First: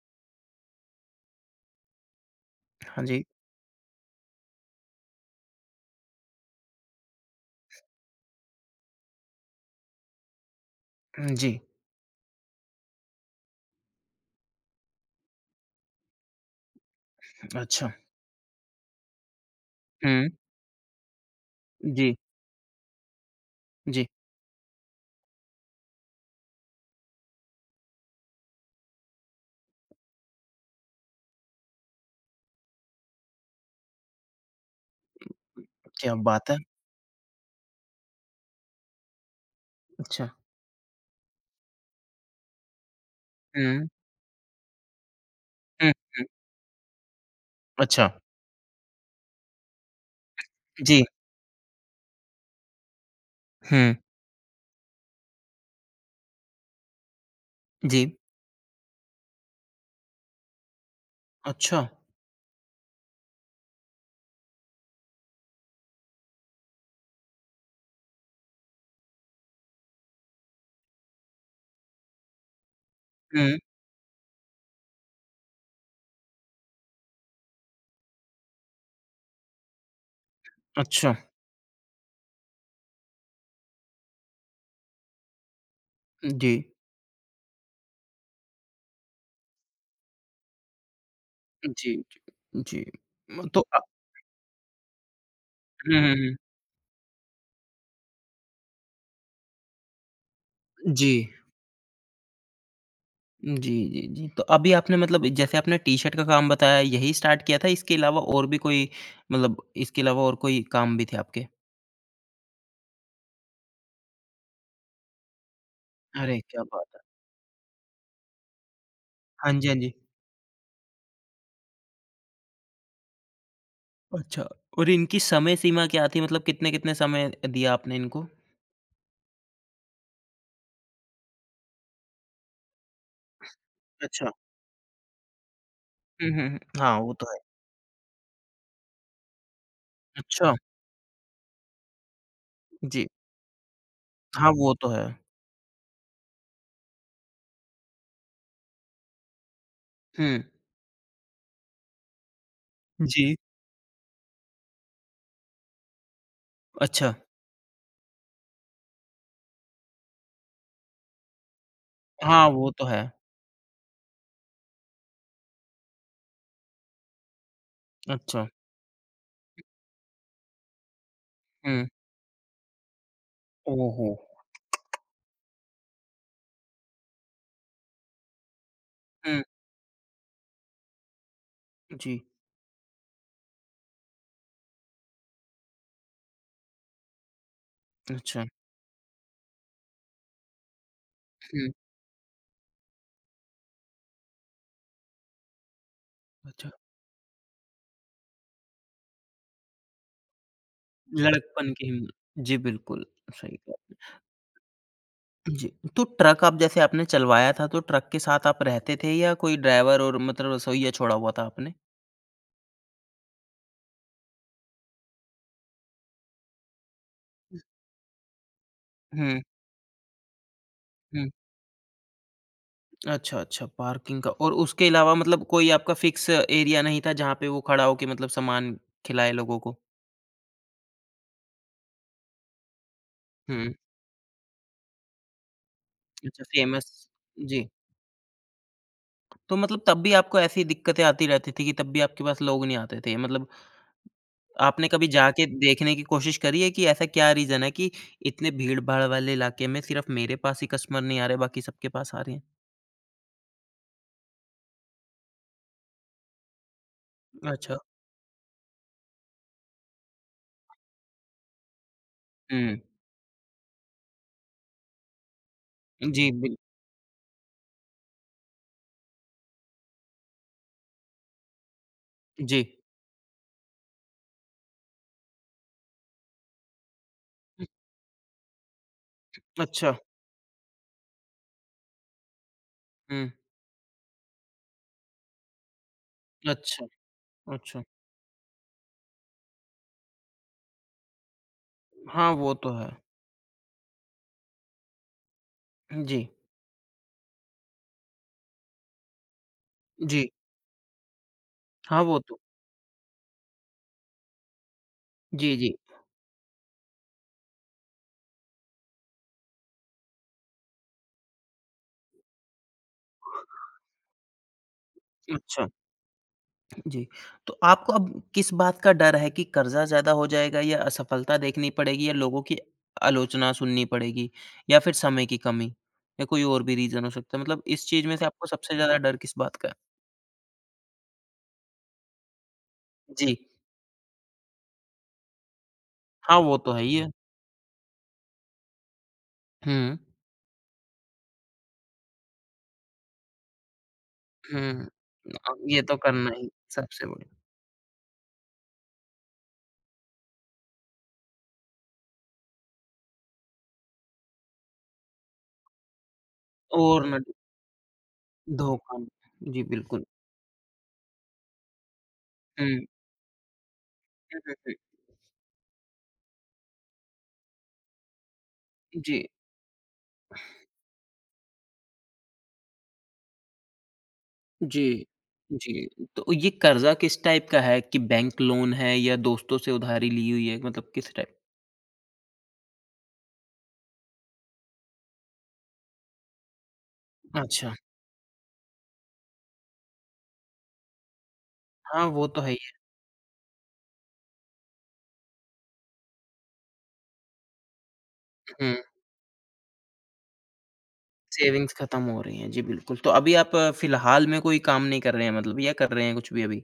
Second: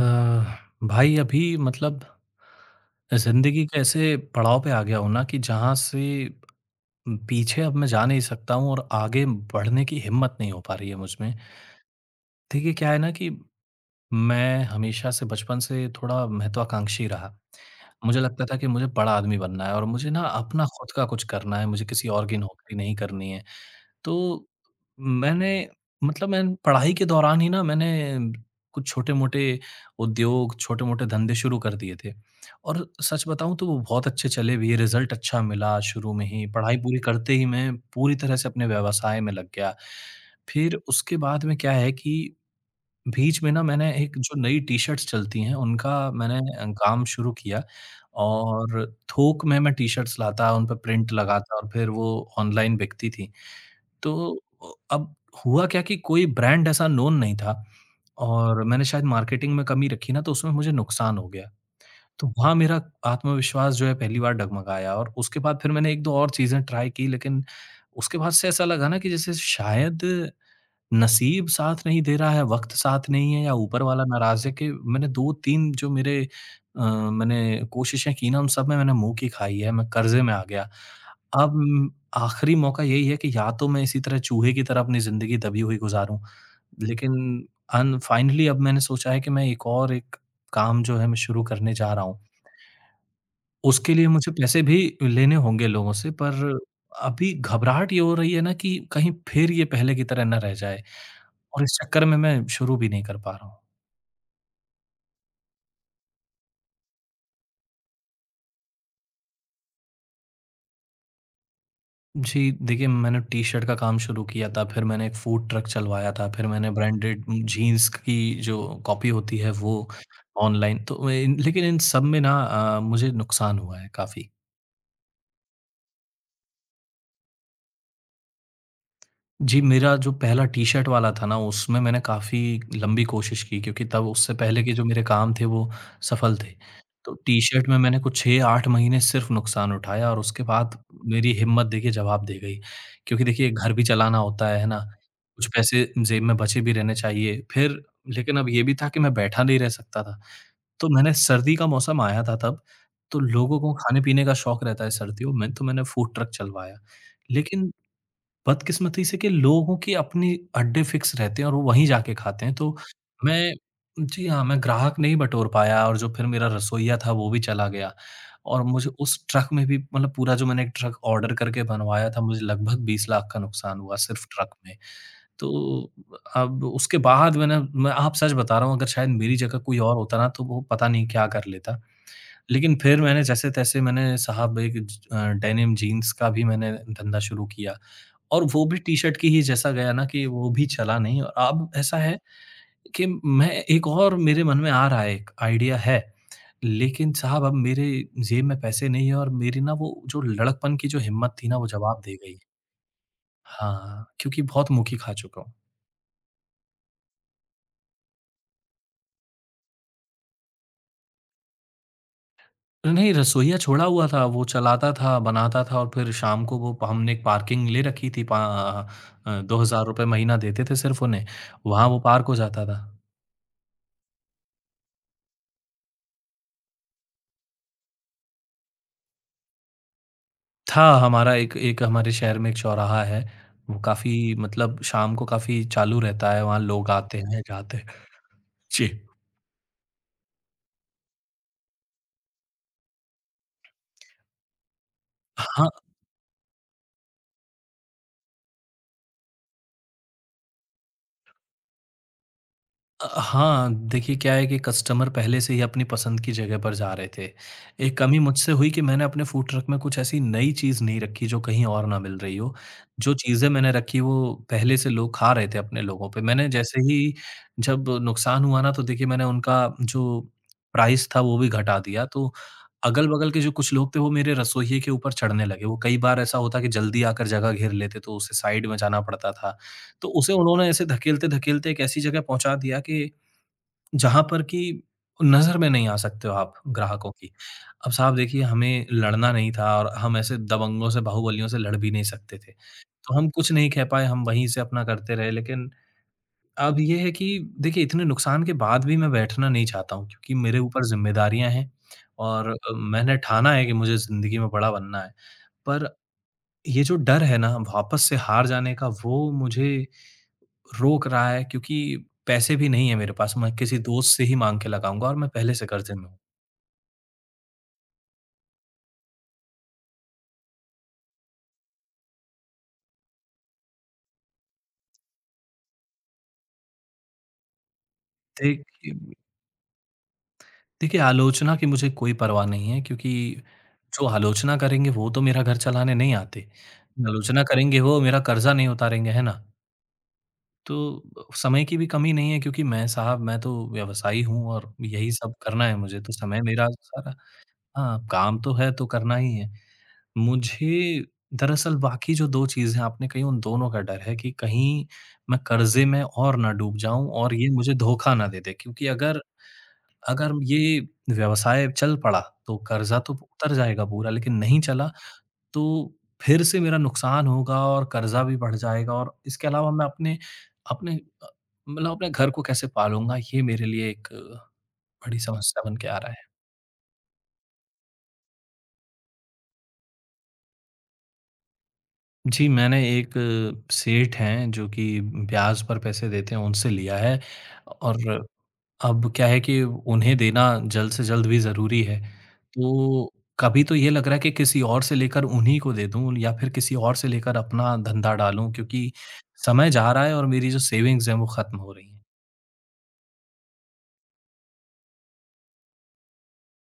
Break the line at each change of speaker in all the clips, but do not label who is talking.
अ, भाई अभी मतलब
हाँ जी।
ज़िंदगी के ऐसे पड़ाव पे आ गया हूँ ना कि जहाँ से पीछे अब मैं जा नहीं सकता हूँ और आगे बढ़ने की हिम्मत नहीं हो पा रही है मुझ
हुँ,
में।
जी।
देखिए क्या है ना कि मैं हमेशा से बचपन से थोड़ा महत्वाकांक्षी रहा।
अच्छा।
मुझे लगता था कि मुझे बड़ा आदमी बनना है और मुझे ना
हुँ,
अपना खुद का कुछ करना है, मुझे किसी
जी,
और की नौकरी नहीं करनी है।
जी।
तो मैंने मतलब मैं पढ़ाई के दौरान ही ना मैंने कुछ छोटे-मोटे उद्योग, छोटे-मोटे धंधे शुरू कर दिए थे और सच बताऊँ तो वो बहुत अच्छे चले भी, रिज़ल्ट अच्छा मिला शुरू
क्या
में ही।
बात है!
पढ़ाई पूरी करते ही मैं पूरी तरह से अपने व्यवसाय में लग गया।
अच्छा।
फिर उसके बाद में क्या है कि बीच में ना
हुँ,
मैंने एक जो नई टी-शर्ट्स चलती हैं,
हुँ,
उनका
हुँ।
मैंने काम शुरू किया
अच्छा।
और थोक में मैं टी-शर्ट्स लाता, उन पे
जी।
प्रिंट लगाता और फिर वो ऑनलाइन बिकती थी।
हुँ,
तो अब हुआ क्या कि कोई ब्रांड ऐसा नोन नहीं था
जी।
और मैंने शायद मार्केटिंग में कमी रखी ना तो उसमें मुझे नुकसान हो गया।
अच्छा।
तो वहाँ मेरा आत्मविश्वास जो है पहली बार डगमगाया और उसके बाद फिर मैंने 1-2 और चीज़ें ट्राई की, लेकिन उसके बाद से ऐसा लगा ना कि जैसे शायद नसीब साथ नहीं दे रहा है, वक़्त साथ नहीं है या
हुँ,
ऊपर वाला नाराज़ है कि मैंने 2-3 जो मेरे मैंने कोशिशें की ना उन सब में मैंने मुँह की खाई है, मैं कर्ज़े में आ गया।
अच्छा।
अब म आखिरी मौका यही है कि या तो मैं इसी तरह चूहे की तरह अपनी ज़िंदगी दबी हुई गुज़ारूँ,
जी,
लेकिन अन फाइनली अब मैंने सोचा है कि मैं एक काम जो है मैं शुरू करने जा
जी,
रहा हूँ।
जी। जी। तो
उसके लिए मुझे पैसे भी लेने होंगे लोगों
हुँ,
से,
हुँ, हुँ।
पर अभी घबराहट ये हो रही है ना कि कहीं फिर ये पहले की तरह ना रह जाए
जी।
और इस चक्कर में मैं शुरू भी नहीं कर पा रहा हूँ।
जी, जी, जी। तो अभी आपने मतलब जैसे आपने टी-शर्ट का काम बताया, यही स्टार्ट किया था? इसके अलावा और भी कोई मतलब इसके अलावा और कोई काम भी थे आपके?
जी, देखिए मैंने टी-शर्ट का काम शुरू किया था, फिर मैंने एक फूड ट्रक चलवाया था,
अरे,
फिर
क्या
मैंने
बात है!
ब्रांडेड जीन्स की जो कॉपी होती है
हाँ जी, हाँ
वो
जी।
ऑनलाइन तो इन लेकिन इन सब में ना मुझे नुकसान हुआ है काफ़ी।
अच्छा, और इनकी समय सीमा क्या थी? मतलब कितने-कितने समय दिया आपने इनको?
जी, मेरा जो पहला टी-शर्ट वाला था ना, उसमें मैंने काफ़ी लंबी कोशिश की, क्योंकि तब
अच्छा।
उससे पहले के जो मेरे काम थे, वो
हुँ,
सफल
हुँ,
थे।
हुँ। हाँ, वो
तो
तो है।
टी-शर्ट में मैंने कुछ 6-8 महीने सिर्फ़ नुकसान उठाया और उसके
अच्छा।
बाद मेरी हिम्मत देखिए जवाब दे गई।
जी।
क्योंकि देखिए घर भी चलाना होता
हाँ,
है
वो
ना?
तो है।
कुछ पैसे जेब में बचे भी रहने चाहिए। फिर लेकिन अब ये भी था कि मैं बैठा नहीं रह सकता था।
हुँ।
तो मैंने सर्दी का मौसम आया था तब, तो
जी।
लोगों को खाने-पीने का शौक रहता है सर्दियों में, तो मैंने फूड ट्रक चलवाया।
अच्छा।
लेकिन बदकिस्मती से कि लोगों के अपने अड्डे फिक्स रहते हैं और वो वहीं जाके खाते
हाँ,
हैं,
वो
तो
तो है।
मैं जी हाँ, मैं ग्राहक नहीं बटोर पाया और जो फिर मेरा रसोइया था वो भी चला गया
अच्छा।
और मुझे उस ट्रक में भी मतलब पूरा जो मैंने एक ट्रक ऑर्डर करके
हुँ।
बनवाया था, मुझे लगभग 20 लाख का नुकसान हुआ
ओहो!
सिर्फ ट्रक में। तो अब उसके बाद मैंने मैं आप सच बता रहा हूँ, अगर शायद मेरी
हुँ।
जगह कोई और होता ना, तो वो पता नहीं क्या कर लेता।
जी।
लेकिन फिर मैंने जैसे-तैसे मैंने साहब एक डेनिम जीन्स का भी मैंने धंधा शुरू किया
अच्छा।
और वो भी टी-शर्ट की ही जैसा गया ना कि वो भी चला नहीं और अब
हुँ।
ऐसा है कि मैं एक और मेरे मन में आ रहा है एक आइडिया है।
अच्छा,
लेकिन साहब अब मेरे जेब में पैसे नहीं है और मेरी ना वो जो लड़कपन की जो हिम्मत थी ना वो
लड़कपन की
जवाब
हिम्मत।
दे गई।
जी, बिल्कुल, सही कहा।
हाँ, क्योंकि बहुत मुँह की खा चुका हूँ।
जी, तो ट्रक आप जैसे आपने चलवाया था, तो ट्रक के साथ आप रहते थे या कोई ड्राइवर और मतलब रसोइया छोड़ा हुआ था आपने?
नहीं, रसोइया छोड़ा हुआ था, वो चलाता था, बनाता था और फिर शाम को वो हमने एक पार्किंग ले रखी थी
हुँ,
₹2000 महीना देते थे सिर्फ़ उन्हें,
हुँ।
वहाँ वो पार्क हो जाता था।
अच्छा, अच्छा, पार्किंग का, और उसके अलावा मतलब कोई आपका फिक्स एरिया नहीं था, जहाँ पे वो खड़ा हो के मतलब सामान खिलाए लोगों को?
था हमारा एक एक हमारे शहर में एक चौराहा है,
हुँ।
वो काफ़ी मतलब शाम को काफ़ी चालू रहता
अच्छा,
है, वहाँ
फ़ेमस।
लोग आते हैं,
जी।
जाते हैं। जी।
तो मतलब तब भी आपको ऐसी दिक्कतें आती रहती थी कि तब भी आपके पास लोग नहीं आते थे? मतलब आपने कभी जाके
हाँ।
देखने की कोशिश करी है कि ऐसा क्या रीज़न है कि इतने भीड़-भाड़ वाले इलाके में सिर्फ़ मेरे पास ही कस्टमर नहीं आ रहे, बाकी सबके पास आ रहे हैं?
हाँ, देखिए क्या है कि कस्टमर पहले से ही अपनी पसंद की जगह पर जा रहे थे।
अच्छा।
एक कमी मुझसे हुई कि मैंने अपने फूड ट्रक में कुछ ऐसी नई चीज़ नहीं रखी जो कहीं और ना मिल रही हो।
हुँ।
जो चीज़ें मैंने रखी वो पहले से लोग खा रहे थे अपने लोगों पे।
जी,
मैंने
बिल।
जैसे ही जब नुकसान हुआ ना तो देखिए मैंने उनका जो प्राइस था वो भी घटा दिया। तो
जी।
अगल-बगल के जो कुछ लोग थे वो मेरे रसोइये के ऊपर चढ़ने लगे। वो कई बार ऐसा होता कि जल्दी आकर जगह घेर लेते तो उसे साइड में जाना पड़ता था।
अच्छा।
तो उसे उन्होंने ऐसे धकेलते-धकेलते एक ऐसी जगह पहुँचा दिया कि
हुँ।
जहाँ पर कि नज़र में नहीं आ सकते हो आप
अच्छा,
ग्राहकों की।
अच्छा।
अब साहब देखिए हमें लड़ना नहीं था और हम ऐसे दबंगों से, बाहुबलियों से लड़ भी नहीं
हाँ,
सकते थे।
वो तो है।
तो हम कुछ नहीं कह पाए, हम वहीं से अपना करते रहे। लेकिन
जी,
अब ये है कि देखिए इतने नुकसान के बाद भी मैं बैठना नहीं चाहता हूँ,
जी।
क्योंकि मेरे ऊपर ज़िम्मेदारियाँ हैं
हाँ, वो तो।
और मैंने ठाना है कि मुझे ज़िंदगी में बड़ा बनना है।
जी, जी।
पर ये जो डर है ना वापस से हार जाने का वो मुझे रोक रहा है, क्योंकि पैसे भी नहीं है मेरे पास। मैं किसी दोस्त से ही माँग के लगाऊँगा और मैं पहले से
अच्छा।
कर्ज़े में हूँ।
जी, तो आपको अब किस बात का डर है कि कर्ज़ा ज़्यादा हो जाएगा या असफलता देखनी पड़ेगी या लोगों की आलोचना सुननी पड़ेगी या फिर समय की कमी या कोई और भी रीज़न हो सकता है? मतलब इस चीज़ में से आपको सबसे
देखिए
ज़्यादा डर किस बात का है?
देखिए, आलोचना की मुझे कोई परवाह नहीं है क्योंकि
जी,
जो आलोचना करेंगे वो तो मेरा घर चलाने नहीं
हाँ,
आते।
वो तो है ही है।
आलोचना करेंगे वो मेरा कर्ज़ा नहीं उतारेंगे, है ना?
हुँ,
तो समय की भी कमी नहीं है क्योंकि मैं साहब मैं तो व्यवसायी हूँ और
हुँ,
यही सब करना है
ये तो
मुझे, तो
करना
समय
ही
मेरा
सबसे
सारा
बड़ी।
हाँ, काम तो है तो करना ही है। मुझे दरअसल बाकी जो 2 चीज़ें आपने कही उन दोनों का डर है कि कहीं मैं कर्ज़े में और ना डूब
और
जाऊँ
ना
और ये मुझे धोखा ना दे दे, क्योंकि
धोखा
अगर
जी, बिल्कुल।
अगर ये व्यवसाय चल पड़ा तो
हुँ, हुँ,
कर्ज़ा तो उतर जाएगा पूरा, लेकिन
हुँ,
नहीं
हुँ।
चला तो फिर से मेरा नुकसान होगा और कर्ज़ा भी बढ़ जाएगा और
जी।
इसके अलावा मैं अपने अपने अ, मतलब अपने घर को कैसे पालूँगा ये मेरे लिए एक
जी,
बड़ी समस्या बन
जी।
के आ रहा है।
तो ये कर्ज़ा किस टाइप का है कि बैंक लोन है या दोस्तों से उधारी ली हुई है? मतलब किस टाइप?
जी, मैंने एक सेठ हैं जो कि ब्याज पर पैसे देते हैं उनसे लिया है
अच्छा,
और अब क्या है कि उन्हें देना जल्द से जल्द भी ज़रूरी है।
हाँ, वो तो है ही
तो कभी तो ये लग रहा है कि किसी और से लेकर उन्हीं को दे दूँ या फिर किसी और से लेकर अपना धंधा डालूँ
है। हुँ,
क्योंकि समय जा रहा है और मेरी जो सेविंग्स हैं वो ख़त्म हो
सेविंग्स
रही हैं।
खत्म हो रही हैं। जी, बिल्कुल। तो अभी आप फ़िलहाल में कोई काम नहीं कर रहे हैं मतलब, या कर रहे हैं कुछ भी अभी?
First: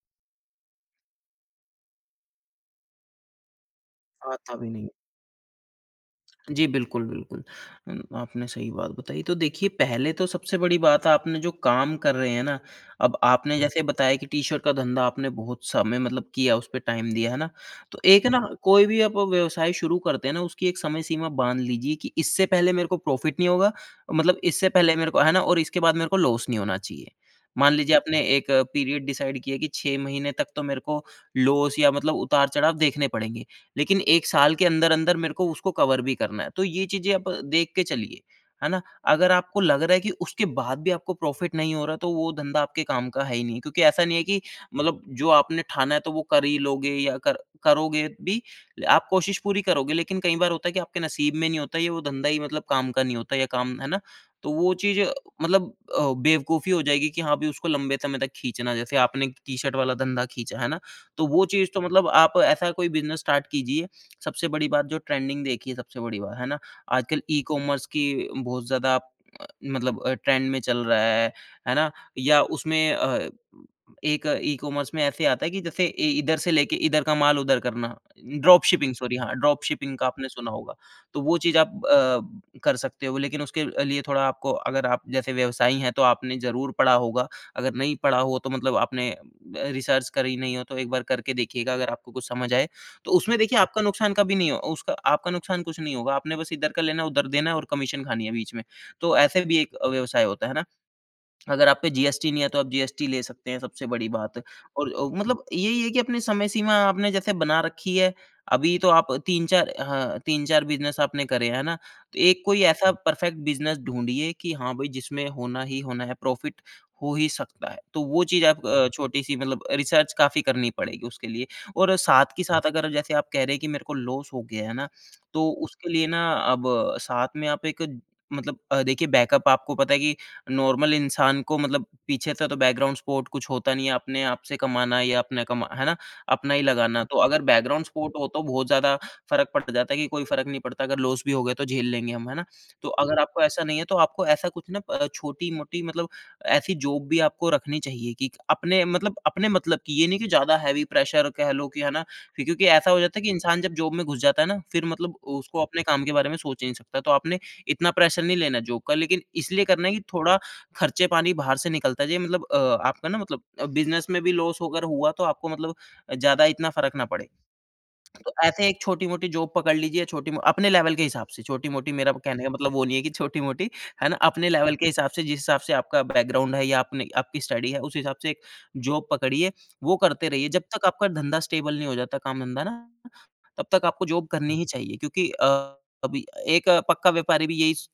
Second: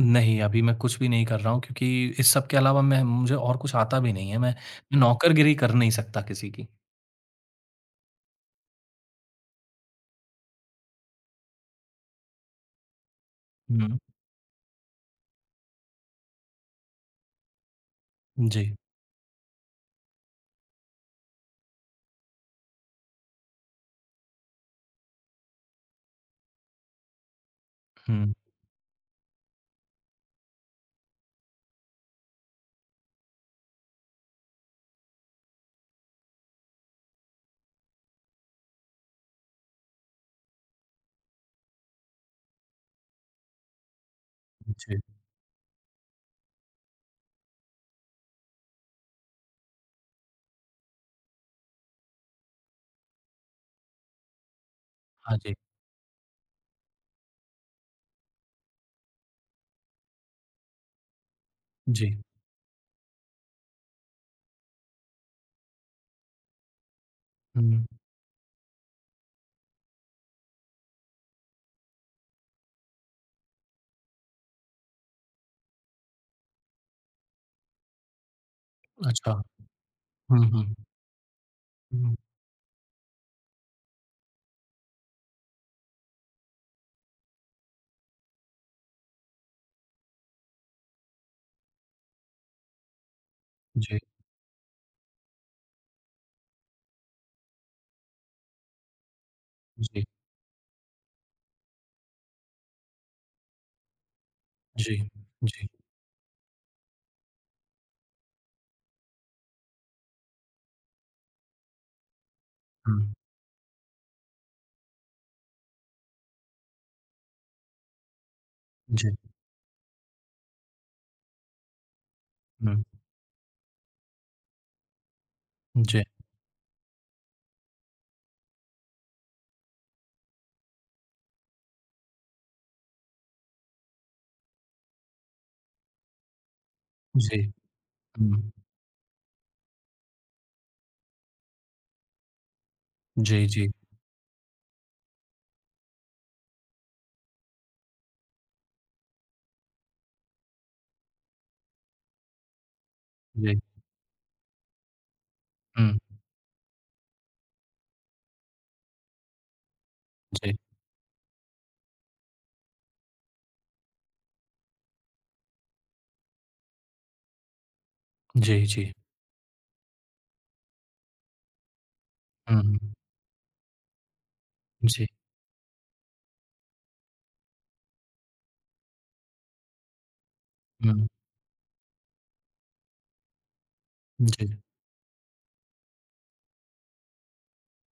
नहीं, अभी मैं कुछ भी नहीं कर रहा हूँ क्योंकि इस सब के अलावा मैं मुझे और कुछ आता भी नहीं है। मैं
आता भी नहीं।
नौकरगिरी कर नहीं सकता किसी
जी,
की।
बिल्कुल, बिल्कुल। आपने सही बात बताई। तो देखिए, पहले तो सबसे बड़ी बात आपने जो काम कर रहे हैं ना, अब आपने हुँ। जैसे
हुँ,
बताया कि टी-शर्ट का धंधा आपने बहुत समय मतलब किया, उसपे टाइम दिया, है ना? तो एक हुँ। ना,
जी।
कोई भी आप व्यवसाय शुरू करते हैं ना, उसकी एक समय सीमा बाँध लीजिए कि इससे पहले मेरे को प्रॉफ़िट नहीं होगा, मतलब इससे पहले मेरे को है ना? और इसके बाद मेरे को लॉस नहीं होना चाहिए। मान लीजिए आपने
हुँ,
एक पीरियड डिसाइड किया कि 6 महीने तक तो मेरे को लॉस या मतलब उतार-चढ़ाव देखने पड़ेंगे। लेकिन 1 साल के अंदर-अंदर मेरे को उसको कवर भी करना है। तो ये चीज़ें आप देख के चलिए, है ना? अगर आपको लग रहा है कि उसके बाद भी आपको प्रॉफ़िट नहीं हो रहा, तो वो धंधा आपके काम का है ही नहीं। क्योंकि ऐसा नहीं है कि
जी।
मतलब जो आपने ठाना है तो वो कर ही लोगे या कर करोगे भी, आप कोशिश पूरी करोगे, लेकिन कई बार होता है कि आपके नसीब में नहीं होता, ये वो धंधा ही मतलब काम का नहीं होता या काम, है ना? तो वो चीज़
हाँ जी,
मतलब बेवकूफ़ी हो जाएगी कि हाँ, अभी उसको लंबे समय तक खींचना। जैसे आपने टी-शर्ट वाला धंधा खींचा, है ना? तो वो चीज़ तो मतलब
जी।
आप ऐसा कोई बिज़नेस स्टार्ट कीजिए, सबसे बड़ी बात जो ट्रेंडिंग देखिए सबसे बड़ी बात, है ना? आजकल ई-कॉमर्स
हुँ,
की बहुत ज़्यादा आप, अ, मतलब ट्रेंड में चल रहा है ना? या उसमें एक ई-कॉमर्स में ऐसे आता है कि जैसे इ इधर से लेके इधर का माल उधर करना, ड्रॉप शिपिंग सॉरी
अच्छा।
हाँ, ड्रॉप शिपिंग का आपने
हुँ,
सुना
हुँ।
होगा। तो वो चीज़ आप
हुँ,
कर सकते हो, लेकिन उसके लिए थोड़ा आपको अगर आप जैसे व्यवसायी हैं तो आपने ज़रूर पढ़ा होगा, अगर नहीं पढ़ा हो तो मतलब आपने रिसर्च करी नहीं हो तो एक बार करके देखिएगा अगर आपको कुछ समझ आए। तो उसमें देखिए आपका
जी,
नुकसान कभी नहीं हो, उसका आपका नुकसान कुछ नहीं होगा, आपने बस इधर का लेना, उधर देना है और कमीशन खानी है बीच में। तो ऐसे भी एक
जी,
व्यवसाय होता है ना? अगर आप पे जीएसटी नहीं है तो आप जीएसटी ले सकते हैं, सबसे बड़ी बात। और
जी,
मतलब
जी।
यही है कि अपनी समय सीमा आपने जैसे बना रखी है। अभी तो आप 3-4 हाँ, 3-4 बिज़नेस आपने करे हैं, है ना? तो एक कोई ऐसा
हुँ,
परफ़ेक्ट बिज़नेस ढूँढिए कि हाँ भाई जिसमें होना ही होना है, प्रॉफ़िट हो ही सकता है। तो वो चीज़ आप
जी,
छोटी-सी मतलब रिसर्च काफ़ी करनी पड़ेगी उसके लिए। और साथ के साथ
हुँ।
अगर जैसे आप कह रहे हैं कि मेरे को लॉस हो गया है ना, तो उसके
जी,
लिए ना अब साथ में आप एक मतलब देखिए बैकअप आपको पता है कि नॉर्मल इंसान को मतलब पीछे से तो बैकग्राउंड सपोर्ट कुछ होता नहीं है, अपने आप से कमाना है या अपना कमा, है ना? अपना ही लगाना। तो अगर
जी।
बैकग्राउंड सपोर्ट हो तो
हुँ।
बहुत ज़्यादा फ़र्क पड़ जाता है कि कोई फ़र्क नहीं पड़ता, अगर लॉस भी हो गया तो झेल लेंगे हम, है ना? तो अगर आपको
जी,
ऐसा
जी,
नहीं है तो आपको ऐसा कुछ ना छोटी-मोटी मतलब ऐसी जॉब भी आपको रखनी चाहिए कि अपने मतलब की ये नहीं कि ज़्यादा हैवी प्रेशर कह लो कि है ना? फिर क्योंकि ऐसा हो जाता है कि
जी।
इंसान जब जॉब में घुस जाता है ना, फिर मतलब उसको अपने
हुँ,
काम के बारे में सोच ही नहीं सकता। तो आपने इतना प्रेशर नहीं लेना जॉब का, लेकिन इसलिए करना है कि थोड़ा
जी,
खर्चे पानी बाहर से निकलता है। ये मतलब आपका ना मतलब बिज़नेस में भी लॉस अगर हुआ तो आपको मतलब ज़्यादा इतना फ़र्क ना पड़े। तो
जी,
ऐसे एक
जी।
छोटी-मोटी जॉब पकड़ लीजिए, छोटी मो अपने लेवल के हिसाब से, छोटी-मोटी मेरा कहने का
हुँ,
मतलब वो
हुँ।
नहीं है कि छोटी-मोटी, है ना? अपने लेवल के
जी,
हिसाब से, जिस हिसाब से आपका बैकग्राउंड है या आपने आपकी स्टडी है, उस हिसाब से एक जॉब पकड़िए, वो करते रहिए। जब तक
हुँ,
आपका धंधा स्टेबल नहीं हो जाता, काम-धंधा ना, तब तक आपको जॉब
जी,
करनी ही चाहिए क्योंकि अभी एक पक्का व्यापारी भी यही स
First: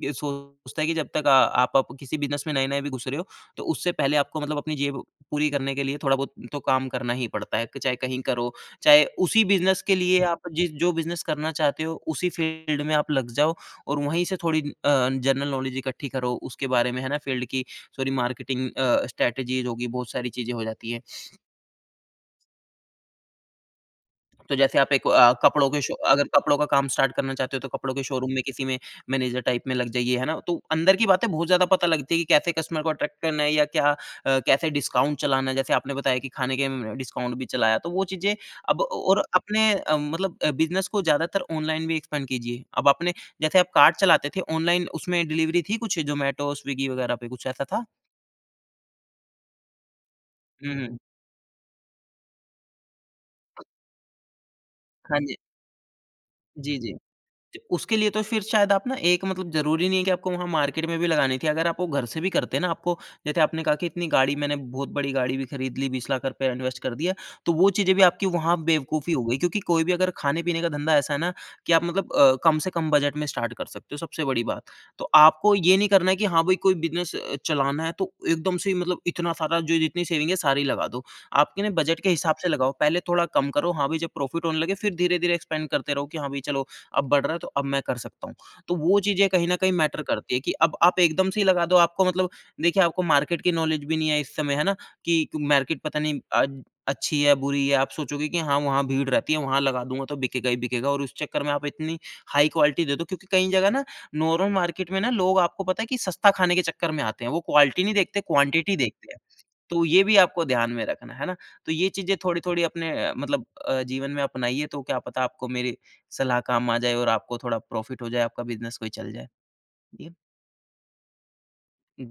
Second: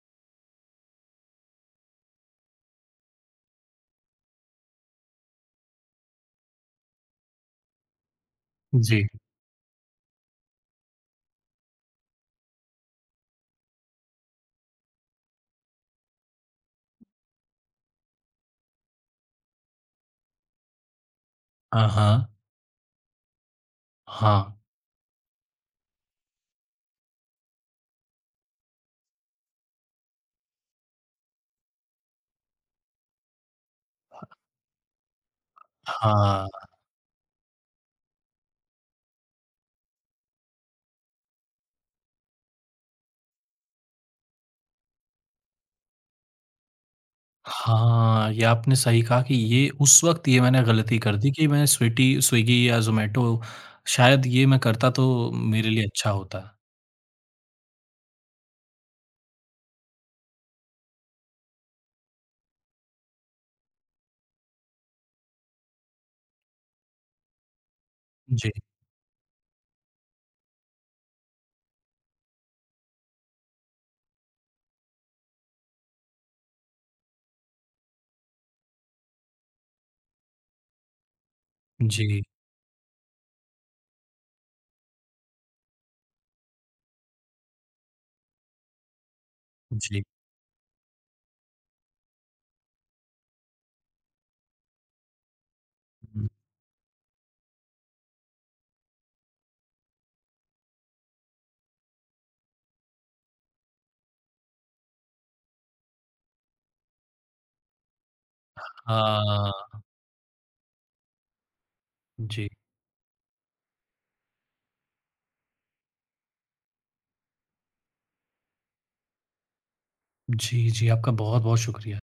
ये सोचता है कि जब तक आ आप किसी बिज़नेस में नए-नए भी घुस रहे हो, तो उससे पहले आपको मतलब अपनी जेब पूरी करने के लिए थोड़ा बहुत तो काम करना ही पड़ता है। कि चाहे कहीं करो, चाहे
जी।
उसी बिज़नेस के लिए आप जिस जो बिज़नेस करना चाहते हो, उसी फील्ड में आप लग जाओ और वहीं से थोड़ी जनरल नॉलेज इकट्ठी करो उसके बारे में, है ना? फील्ड की सॉरी मार्केटिंग स्ट्रैटेजीज़ होगी, बहुत सारी चीज़ें हो जाती हैं।
हाँ, हाँ। हाँ,
तो जैसे आप एक कपड़ों के शो अगर कपड़ों का काम स्टार्ट करना चाहते हो तो कपड़ों के शोरूम में किसी में मैनेजर टाइप में लग जाइए, है ना? तो अंदर की बातें बहुत ज़्यादा पता लगती है कि कैसे कस्टमर को अट्रैक्ट करना है या क्या कैसे डिस्काउंट चलाना है। जैसे आपने बताया कि
हाँ,
खाने के म डिस्काउंट भी चलाया, तो वो चीज़ें अब, और अपने मतलब बिज़नेस को ज़्यादातर ऑनलाइन भी एक्सपेंड कीजिए। अब आपने जैसे आप कार्ट चलाते थे ऑनलाइन, उसमें डिलीवरी थी कुछ ज़ोमैटो, स्विगी वगैरह पे कुछ ऐसा था?
हाँ, ये आपने सही कहा कि ये उस वक़्त ये मैंने
हुँ, हुँ।
गलती कर दी कि मैं स्वीटी स्विगी या ज़ोमैटो शायद ये मैं करता
हाँ
तो
जी।
मेरे लिए अच्छा होता।
जी, जी। तो उसके लिए तो फिर शायद आप ना एक मतलब ज़रूरी नहीं है कि आपको वहाँ मार्केट में भी लगानी थी। अगर आप वो घर से भी करते ना आपको, जैसे आपने कहा कि इतनी गाड़ी मैंने बहुत बड़ी गाड़ी भी खरीद ली, 20 लाख रुपए इन्वेस्ट कर दिया। तो वो चीज़ें भी आपकी
जी,
वहाँ बेवकूफ़ी हो गई क्योंकि कोई भी अगर खाने-पीने का धंधा ऐसा है ना कि आप मतलब कम से कम बजट में स्टार्ट कर सकते हो, सबसे बड़ी बात। तो आपको ये नहीं करना है कि हाँ, भई कोई बिज़नेस चलाना है तो एकदम से ही मतलब इतना सारा जो जितनी सेविंग है सारी लगा दो। आपके ना बजट के
जी,
हिसाब से लगाओ, पहले थोड़ा कम करो, हाँ, भई जब प्रॉफ़िट होने लगे फिर धीरे-धीरे एक्सपेंड करते रहो कि हाँ, भई चलो अब बढ़ रहा है तो अब मैं कर सकता हूँ। तो वो चीज़ें कहीं न कहीं मैटर
जी।
करती है कि अब आप एकदम से ही लगा दो आपको मतलब देखिए आपको मार्केट की नॉलेज भी नहीं है इस समय, है ना? कि मार्केट पता नहीं
हुँ।
आज अच्छी है, बुरी है, आप सोचोगे कि हाँ, वहाँ भीड़ रहती है, वहाँ लगा दूँगा तो बिकेगा ही बिकेगा और उस चक्कर में आप इतनी हाई क्वालिटी दे दो, क्योंकि कई जगह ना नॉर्मल मार्केट में ना लोग आपको पता है कि सस्ता खाने के चक्कर में आते हैं। वो क्वालिटी नहीं देखते, क्वांटिटी देखते हैं।
हाँ,
तो ये भी आपको ध्यान में रखना है ना? तो ये चीज़ें
जी।
थोड़ी-थोड़ी अपने मतलब जीवन में अपनाइए तो क्या पता आपको मेरी सलाह काम आ जाए और आपको थोड़ा प्रॉफ़िट हो जाए, आपका बिज़नेस कोई चल जाए।
जी, जी, आपका बहुत-बहुत शुक्रिया।
जी।